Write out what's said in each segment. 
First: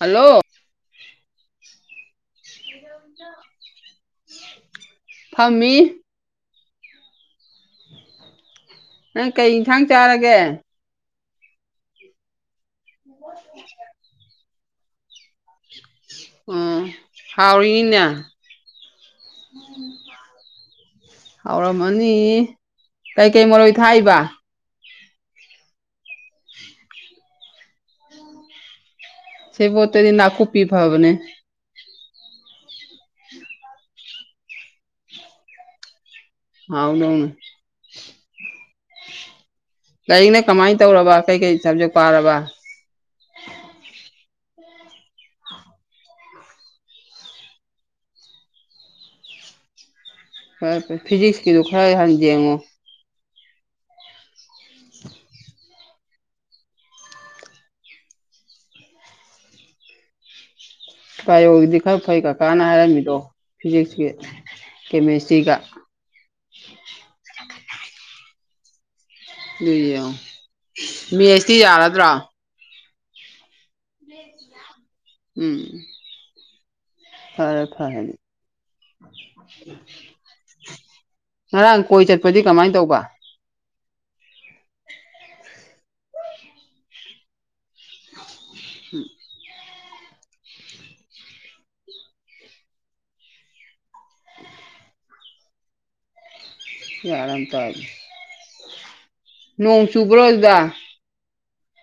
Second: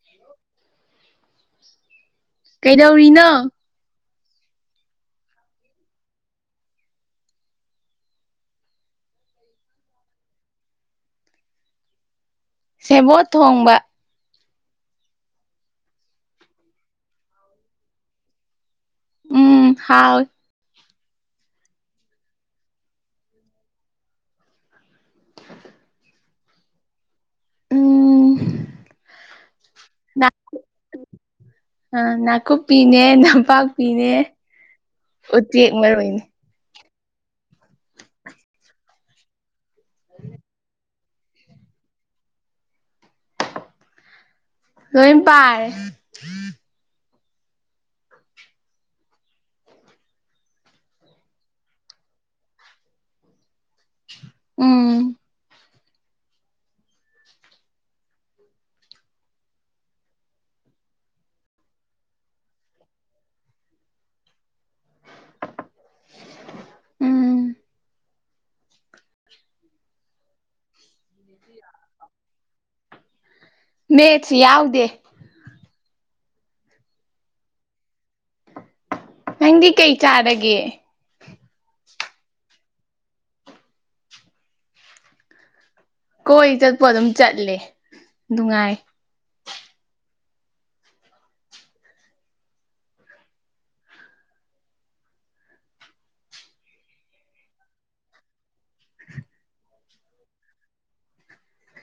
Hello ꯀꯩꯗꯧꯔꯤꯅꯣ ꯐꯝꯃꯤ ꯅꯪ ꯀꯩ ꯏꯟꯁꯥꯡ ꯆꯥꯔꯒꯦ ꯁꯦꯕꯣꯠ ꯊꯣꯡꯕ ꯑꯣ ꯍꯥꯎꯔꯤꯅ ꯎꯝ ꯍꯥꯎꯋꯤ ꯍꯧꯥꯎꯔꯝꯃꯅꯤ ꯀꯩꯀꯩ ꯃꯔꯣꯏ ꯊꯥꯛꯏꯕ ꯑ [unintelligible] ꯁꯤꯕꯨꯠꯇꯗꯤ ꯅꯥꯀꯨ ꯄꯤ ꯐꯕꯅꯦ ꯑ ꯅꯥꯀꯨꯞꯄꯤꯅꯦ ꯅꯝꯄꯥꯛꯄꯤꯅꯦ ꯎꯆꯦꯛ ꯃꯔꯣꯏꯅꯦ ꯑꯧꯅꯧꯅ ꯀꯩꯅꯦ ꯀꯃꯥꯏ ꯇꯧꯔꯕ ꯀꯩꯀꯩ ꯁꯕꯖꯦꯛ ꯄꯥꯔꯕ ꯀꯣꯏꯝ ꯄꯥꯏ ꯐꯦ ꯐꯔꯦ ꯐꯤꯖꯤꯛꯁꯀꯤꯗꯨꯣ ꯈꯔꯍꯥꯟ ꯌꯦꯡꯉꯣ ꯎꯝ ꯕꯥꯏꯑꯣꯣꯗꯤ ꯈꯔ ꯐꯩ ꯀꯀꯥꯅ ꯍꯥꯏꯔꯝꯃꯤꯗꯣ ꯐꯤꯖꯤꯛꯁꯀꯤ ꯀꯦꯃꯦꯁꯇ꯭ꯔꯤꯒ ꯎꯝ ꯏꯌꯦ ꯃꯁꯇꯤ ꯌꯥꯔꯗ꯭ꯔꯥ ꯃꯦꯠꯁ ꯌꯥꯎꯗꯦ ꯎꯝ ꯐꯔꯦ ꯐꯦꯅꯤ ꯅꯪꯗꯤ ꯀꯩ ꯆꯥꯔꯒꯦ ꯉꯔꯥꯡ ꯀꯣꯏ ꯆꯠꯄꯗꯤ ꯀꯃꯥꯏꯅ ꯇꯧꯕ ꯀꯣꯏ ꯆꯠꯄ ꯑꯗꯨꯝ ꯆꯠꯂꯦ ꯅꯨꯡꯉꯥꯏ ꯍꯝ ꯌꯥꯔꯝ ꯇꯦ ꯅꯣꯡ ꯆꯨꯕ꯭ꯔꯣ ꯑꯗꯨꯗꯥ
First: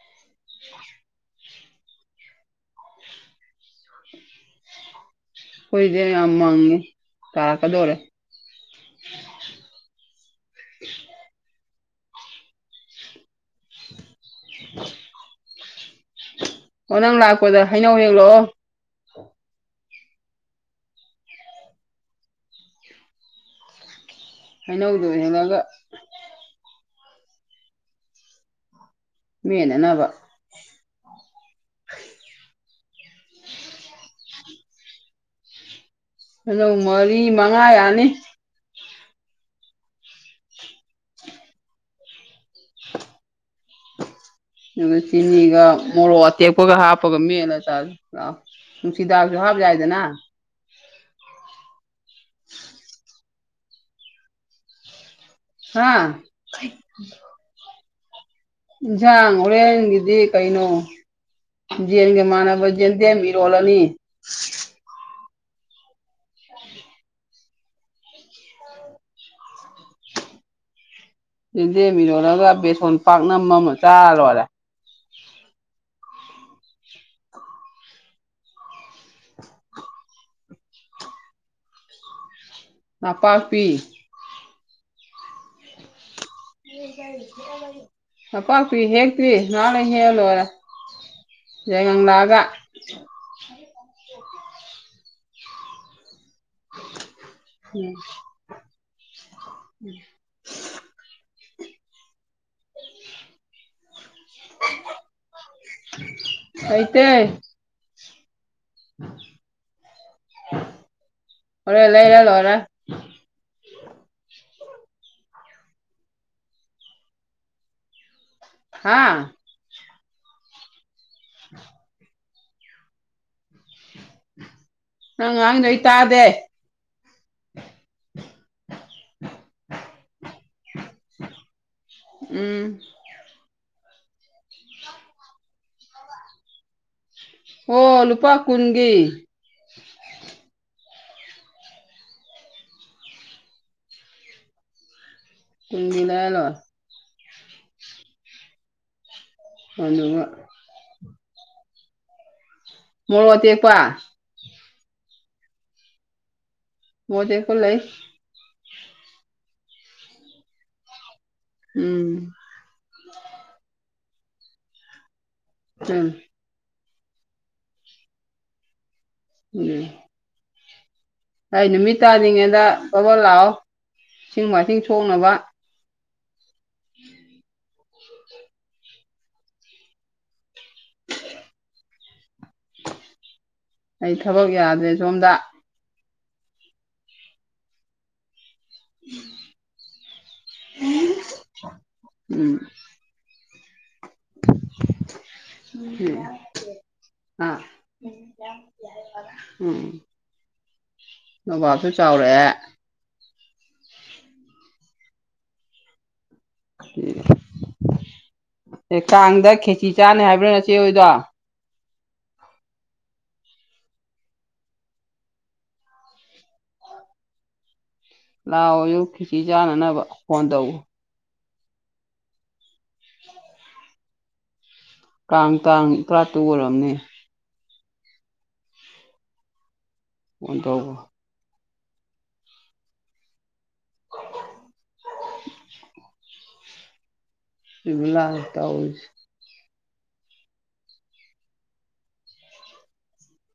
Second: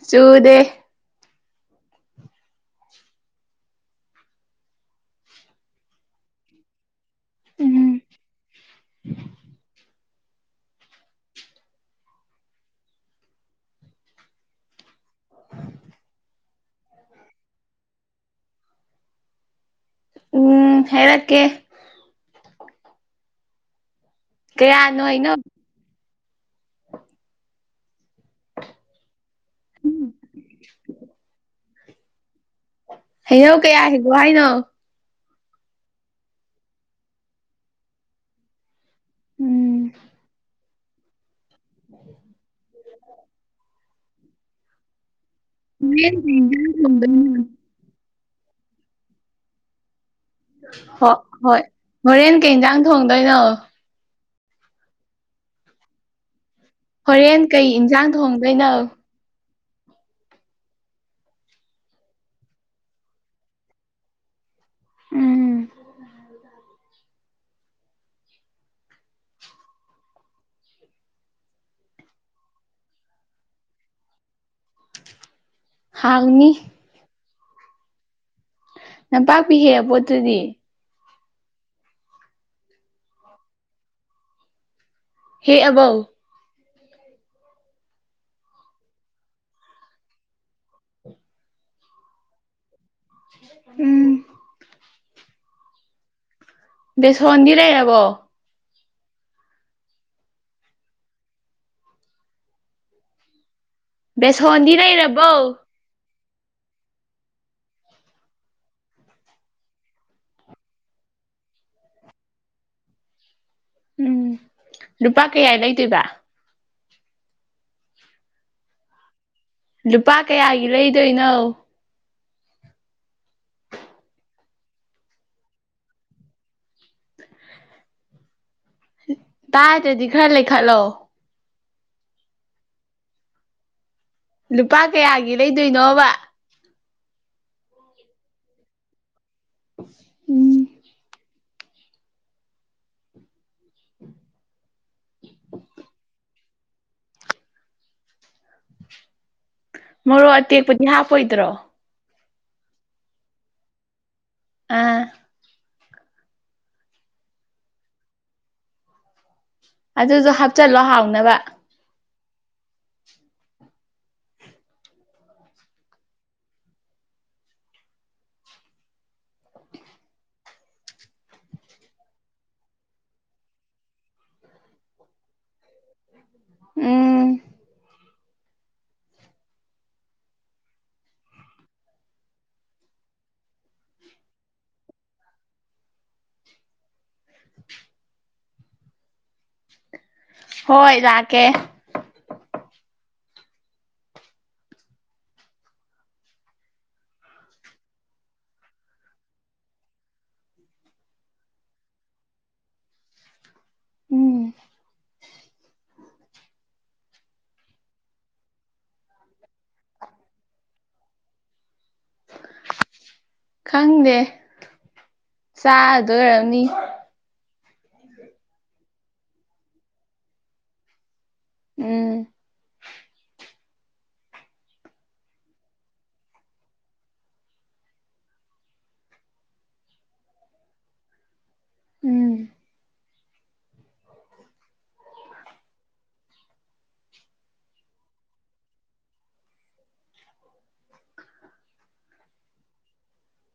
ꯆꯨꯗꯦ ꯎ ꯍꯈꯣꯏꯗꯤꯦ ꯌꯥꯝ ꯃꯪꯉꯦ ꯇꯥꯔꯛꯀꯗꯧꯔꯦ [unintelligible] [unintelligible] ꯑꯣ ꯅꯪ ꯂꯥꯛꯄꯗ ꯍꯩꯅꯧ ꯍꯦꯛꯂꯛꯑꯣ ꯎꯝ ꯍꯔꯛꯀꯦ ꯀꯌꯥꯅꯣ ꯍꯩꯅꯧꯗꯨꯣ ꯍꯩꯅꯧ ꯍꯡꯉꯒ ꯃꯦꯅꯅꯕ [unintelligible] ꯍꯩꯅꯧ ꯀꯌꯥ ꯍꯕꯣ ꯍꯥꯏꯅꯣ ꯑꯂꯣ ꯃꯔꯤ ꯃꯉꯥ ꯌꯥꯅꯤ ꯎꯝ [unintelligible] ꯑꯗꯨꯒ ꯆꯤꯅꯤꯒ ꯍꯣꯔꯦꯟ ꯃꯣꯔꯣꯛ ꯀꯩ ꯏꯟꯖꯥꯡ ꯑꯇꯦꯛꯄꯒ ꯍꯥꯞꯄꯒ ꯊꯣꯡꯗꯣꯏꯅꯣ ꯃꯦꯠꯂ ꯆꯥꯥꯁꯦ ꯑ ꯎꯁꯤꯗꯥꯁꯨ ꯍꯥꯕꯖꯏꯗꯅ ꯍꯣꯏ ꯍꯣꯏ ꯍꯣꯔꯦꯟ ꯀꯩ ꯌꯦꯟꯖꯥꯡ ꯊꯣꯡꯗꯣꯏꯅꯣ ꯍꯥꯥ ꯍꯣꯔꯦꯟ ꯀꯩ ꯏꯟꯖꯥꯡ ꯊꯣꯡꯗꯣꯏꯅꯣ ꯌꯦꯟꯁꯥꯡ ꯍꯣꯔꯦꯟꯒꯤꯗꯤ ꯀꯩꯅꯣ ꯖꯤꯟꯒ ꯃꯥꯅꯕꯖꯦꯟꯗꯦ ꯏꯔꯣꯂꯅꯤ ꯎꯝ ꯎꯝ ꯌꯦꯦꯟꯗꯦꯟ ꯃꯤꯔꯣꯂꯒ ꯕꯦꯁꯣꯟ ꯄꯥꯛꯅꯝ ꯑꯃ ꯑꯃ ꯆꯥꯔꯔꯣꯏꯔꯦ ꯍꯥꯎꯅꯤ ꯅꯝꯄꯥꯛꯄꯤꯍꯦꯕ ꯄꯣꯠꯇꯨꯗꯤ ꯅꯅꯥꯄꯥꯛꯄꯤ ꯍꯦ ꯑꯕꯧ ꯀ ꯀꯥꯏ ꯅꯄꯥꯛꯄꯤ ꯍꯦꯛꯇ꯭ꯔꯤ ꯅꯍꯥꯟꯅ ꯍꯦꯜ ꯂꯣꯏꯔꯦ ꯌꯥꯏꯉ ꯂꯛꯑꯒ ꯎꯝ ꯗꯦꯁꯣꯟꯕꯤꯔꯛꯦꯕꯣ ꯎꯝ ꯕꯦꯁꯣꯟꯗꯤ ꯂꯩꯔꯕꯣ ꯑ ꯇ ꯑꯣꯔ ꯂꯩ ꯂ ꯂ ꯍꯔ ꯎꯝ ꯂꯨꯄꯥ ꯀꯌꯥ ꯂꯩꯗꯣꯏꯕ ꯍꯥꯥ ꯂꯨꯄꯥ ꯀꯌꯥꯒꯤ ꯂꯩꯗꯣꯏꯅꯣ ꯅꯪ ꯉꯥꯡ ꯅꯣꯏ ꯇꯥꯗꯦ ꯇꯥꯏꯗ꯭ꯔꯗꯤ ꯈꯔ ꯂꯩꯈꯠꯂꯣꯑꯣ ꯎꯝ ꯂꯨꯄꯥ ꯀꯌꯥꯒꯤ ꯂꯩꯗꯣꯏꯅꯣꯕ ꯑꯣ ꯂꯨꯄꯥ ꯀꯨꯟꯒꯤ ꯎꯝ ꯎꯝꯅꯅꯣ ꯑꯗꯨꯒ ꯃꯣꯔꯣꯛ ꯑꯇꯦꯛꯄꯗꯤ ꯍꯥꯞꯄꯣꯏꯗ꯭ꯔꯣ ꯃꯣꯔꯇꯀꯋꯥ ꯑ ꯃꯖꯦꯀ ꯂꯩ ꯑꯗꯨꯁꯨ ꯍꯥꯞꯆꯤꯜꯂꯣ ꯍꯥꯎꯅꯕ ꯎꯝ ꯎꯝ ꯎꯝ ꯑꯩ ꯅꯨꯃꯤꯠ ꯇꯥꯗ꯭ꯔꯤꯉꯩꯗ ꯕꯕ ꯂꯥꯛꯑꯣ ꯏꯁꯤꯡ ꯃꯥꯏꯁꯤꯡ ꯁꯣꯛꯅꯕ ꯎꯝ ꯎ ꯑꯩ ꯊꯕꯛ ꯌꯥꯗ꯭ꯔꯦ ꯁꯣꯝꯗ [inaudible] ꯎꯝ ꯍꯣꯏ ꯂꯥꯛꯀꯦ ꯎꯝ ꯑ ꯎꯝ ꯅꯕꯥꯞꯁꯨ ꯆꯥꯎꯔꯛꯑꯦ ꯎꯝ ꯑꯦ ꯀꯥꯡꯗ ꯈꯦꯆꯤ ꯆꯥꯅꯤ ꯍꯥꯏꯕ꯭ꯔꯥ ꯅꯆꯦ ꯍꯣꯏꯗꯣ ꯈꯪꯗꯦ ꯆꯥꯗꯣꯏꯔꯝꯅꯤ ꯂꯥꯛꯑꯣ ꯌꯨ ꯐꯤꯁꯤꯤ ꯆꯥꯅꯅꯕ ꯐꯣꯟ ꯇꯧꯎ ꯎꯝ ꯀꯥꯡ ꯇꯥꯡ ꯇꯔꯥꯇꯨ ꯑꯣꯏꯔꯕꯝꯅꯦ ꯑꯣꯟ ꯇꯧꯕ ꯎꯝ [unintelligible]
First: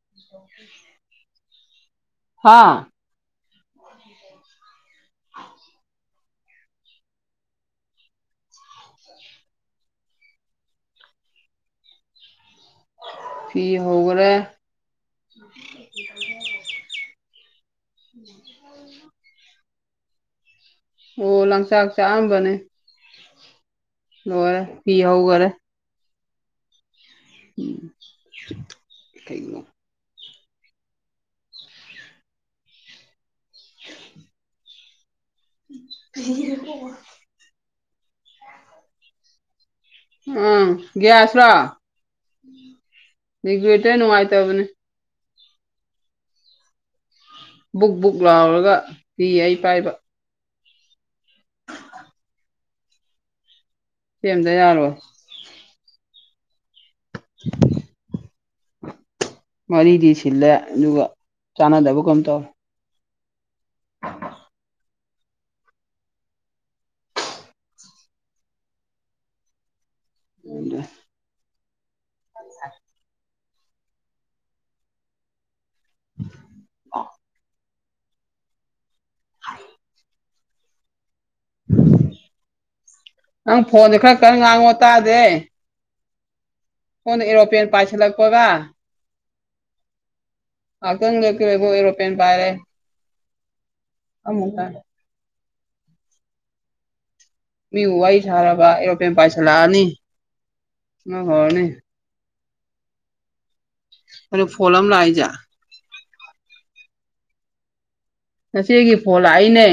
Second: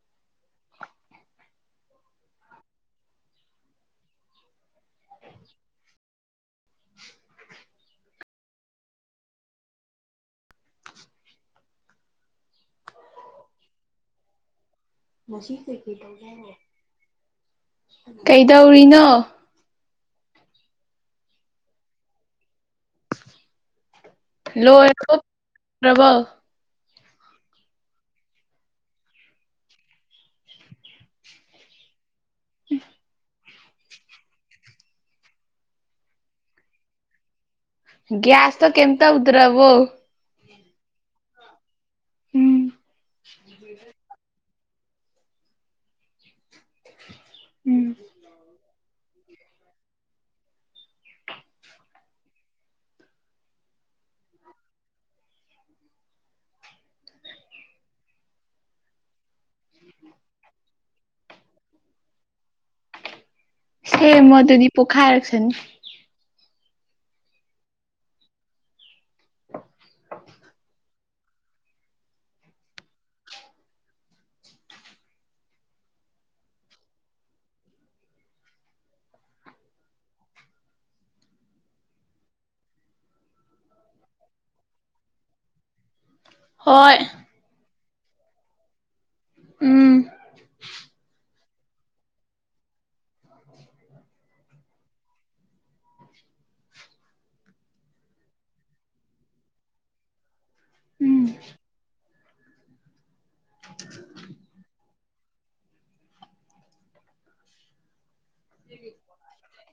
[inaudible] ꯍꯥꯥ [inaudible] [inaudible] [unintelligible] ꯐꯤ ꯍꯧꯒ꯭ꯔꯦ [unintelligible] ꯀꯩꯗꯧꯔꯤꯅꯣ ꯑꯣ ꯂꯪꯆꯥꯛ ꯆꯥꯑꯝꯕꯅꯦ ꯐꯤ ꯍꯧꯈꯔꯦ [unintelligible] ꯎꯝ ꯀꯩꯅꫭ [inaudible] [unintelligible] ꯒꯥꯁ ꯇꯣ ꯀꯩꯝ ꯇꯧꯗꯔꯕꯨ ꯑꯥ ꯎꯝ ꯒ꯭ꯌꯥꯁꯂꯣꯒꯋꯦꯇꯔ ꯅꯨꯡꯉꯥꯏꯇꯕꯅꯦ ꯕꯨꯛ ꯎꯝ ꯕꯨꯛ ꯂꯥꯎꯔꯒ ꯄꯤ ꯑꯩ ꯄꯥꯏꯕ ꯁꯦꯝꯗ ꯌꯥꯔꯣꯏ [inaudible] ꯃꯔꯤꯗꯤ ꯁꯤꯜꯂꯦ ꯑꯗꯨꯒ ꯆꯥꯟꯅꯗꯕ ꯀꯝ ꯇꯧ ꯁꯦ ꯃꯗꯨꯗꯤ ꯄꯣꯛꯈꯥꯏꯔꯛꯁꯅꯤ [inaudible] [unintelligible] [inaudible] ꯍꯥꯏ ꯅꯪ ꯐꯣꯟꯁꯦ ꯈꯔ ꯈꯔ ꯉꯥꯡꯉꯣ ꯇꯥꯗꯦ ꯍꯣꯏ ꯀꯣꯟ [unintelligible] ꯄꯥꯏꯁꯦ ꯂꯛꯄꯒ ꯎꯝ [unintelligible] ꯑꯦꯔꯣꯄ꯭ꯂꯦꯟ ꯄꯥꯏꯔꯦ ꯑꯗꯥ ꯃꯤꯕꯨ ꯋꯥꯔꯤ ꯁꯥꯔꯕ ꯑꯦꯔꯣꯄ ꯄꯥꯏꯁꯜꯂꯛꯑꯅꯤ ꯎꯝ [unintelligible] ꯑꯗꯨ ꯐꯣꯟ ꯑꯃ ꯂꯥꯛꯏꯖꯦ ꯉꯁꯤꯒꯤ ꯐꯣꯟ ꯂꯥꯛꯏꯅꯦ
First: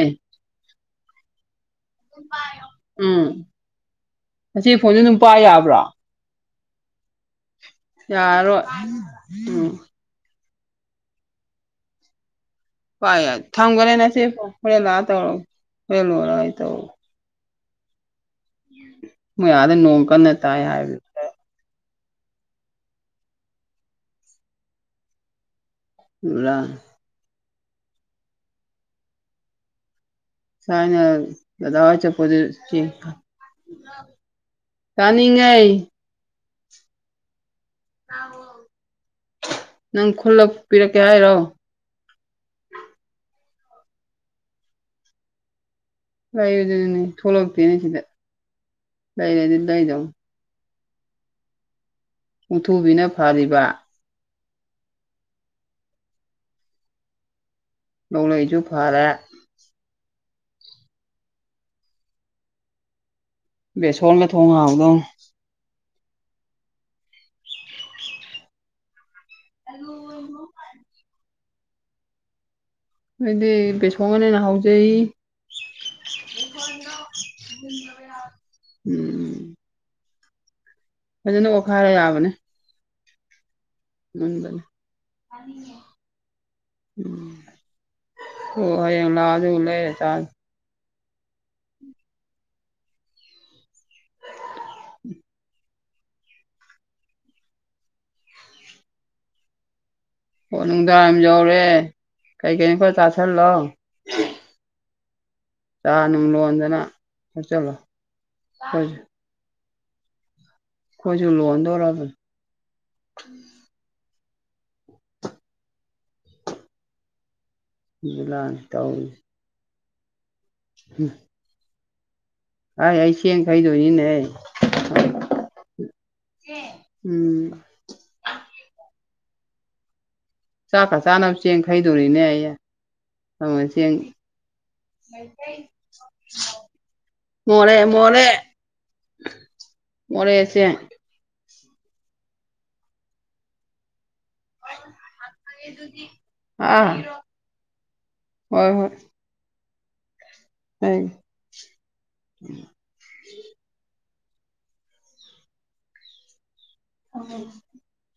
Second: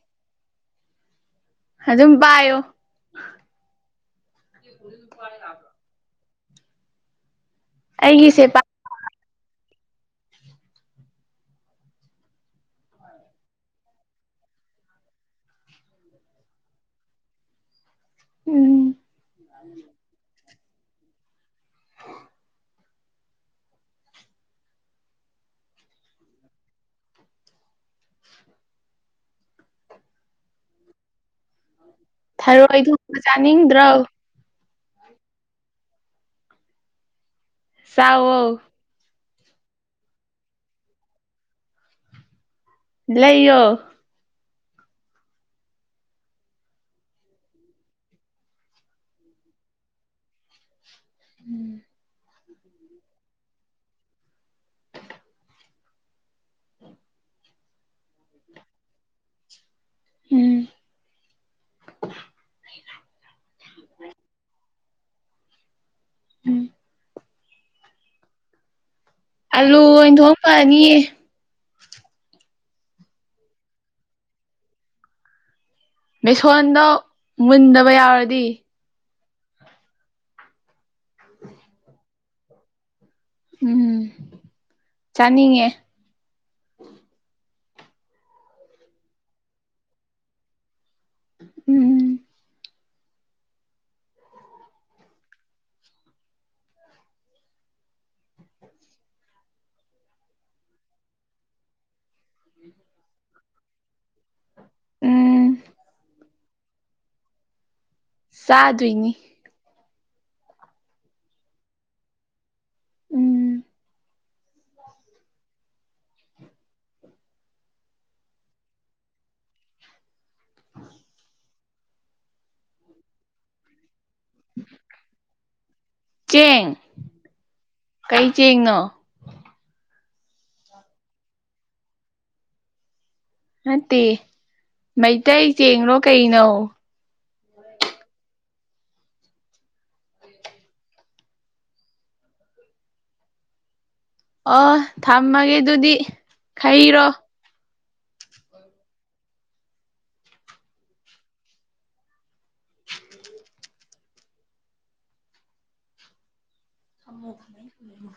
ꯑꯗꯨꯝ ꯄꯥꯏꯌꯣ ꯎꯝ ꯉꯁꯤ ꯐꯣꯟꯁꯦ ꯑꯗꯨꯝ ꯄ ꯌꯥꯕ꯭ꯔꯣ ꯑꯩꯒꯤꯁꯦ ꯌꯥꯔꯣ ꯄꯥꯏ ꯎꯝ [unintelligible] ꯊꯝꯈꯔꯦ ꯅꯆꯦ ꯐꯣꯅ ꯍꯣꯔꯦꯟ ꯂꯥꯛꯑ ꯇꯧꯔꯣ ꯍꯣꯔꯦꯟ ꯂꯣꯏꯔ ꯑꯩ ꯇꯧꯔ ꯎꯝ ꯃꯑꯣꯏ ꯑꯗꯥ ꯅꯣꯡꯀꯟꯅꯥ ꯇꯥꯏ ꯍꯥꯏꯔꯤ [unintelligible] ꯊꯔꯣꯏ ꯊꯣꯡꯕ ꯆꯥꯅꯤꯡꯗ꯭ꯔꯣ [unintelligible] [unintelligible] ꯆꯥꯎꯋꯣ ꯅꯪ ꯈꯨꯜꯂꯛꯄꯤꯔꯛꯀꯦ ꯍꯥꯏꯔꯣ ꯂꯩꯌꯣ ꯂꯥꯏꯗꯤ ꯊꯣꯂꯛꯇ ꯁꯤꯗ ꯂꯥꯏꯔꯗꯤ ꯂꯥꯏꯗꯧ ꯎꯝ ꯎꯨꯡꯊꯨꯕꯤꯅ ꯐꯔꯤꯕ ꯅꯣꯡꯂꯩꯁꯨ ꯐꯔꯦ ꯎꯝ ꯕꯦꯁꯣꯟꯒ ꯊꯣꯡ [unintelligible] ꯎꯝ ꯑꯥꯂꯨ ꯑꯣꯏꯅꯊꯣꯡ ꯐꯅꯤꯌꯦ ꯑꯩꯗꯤ ꯁꯣꯡꯒꯅꯦꯅ ꯍꯥꯎꯖꯩ ꯃꯦꯁꯣꯟꯗ ꯃꯨꯟꯗꯕ ꯌꯥꯔꯗꯤ ꯎꯝ ꯐꯖꯅ ꯑꯣꯠꯈꯥꯏꯔ ꯌꯥꯕꯅꯦ ꯎꯝ ꯎꯟꯕꯅꯤ [unintelligible] ꯆꯥꯅꯤꯡꯉꯦ ꯎꯝ ꯍꯣ ꯍꯌꯦꯡ ꯂꯥꯛꯑꯣ ꯑꯗꯨꯒ ꯂꯩꯔ ꯆꯥ ꯎꯝ ꯍꯣ ꯅꯨꯡꯗꯥꯡꯋꯥꯏꯔꯝ ꯌꯧꯔꯦ ꯀꯩ ꯀꯩꯅꯣ ꯈꯔꯥ ꯆꯥꯁꯤꯜꯂꯣ꯫ ꯎꯝ ꯆꯥ ꯅꯨꯡ ꯂꯣꯟꯗꯅ ꯊꯛꯆꯤꯜꯂꯣ ꯆꯥꯗꯨꯏꯅꯤ ꯈꯣꯏꯁꯨ ꯂꯣꯟꯗꯣꯔꯕꯅꯤ ꯎꯝ [unintelligible] ꯇꯧꯔꯤꯁꯦ ꯎꯝ ꯑꯥꯏ ꯑꯩ ꯆꯦꯡ ꯈꯩꯗꯣꯏꯅꯤꯅꯦ ꯆꯦꯡ ꯎꯝ ꯀꯩ ꯆꯦꯡꯅꯣ ꯆꯥꯛꯀ ꯆꯥꯅꯕ ꯆꯦꯡ ꯈꯩꯗꯣꯔꯤꯅꯦ ꯑꯩꯌꯦ ꯅꯠꯇꯦ ꯃꯩꯇꯩ ꯆꯦꯡꯂꯣ ꯀꯩꯅꯣ ꯃꯣꯔꯦ ꯃꯣꯔꯦ ꯃꯣꯔꯦ ꯆꯦꯡ ꯑꯣ ꯊꯝꯃꯒꯦ ꯑꯗꯨꯗꯤ ꯑꯥ ꯈꯩꯔꯣ ꯍꯣꯏ ꯍꯣꯏ [unintelligible] ꯊꯝꯃꯣ ꯀꯃꯥꯏ ꯊꯝꯗꯣꯏꯅꯣ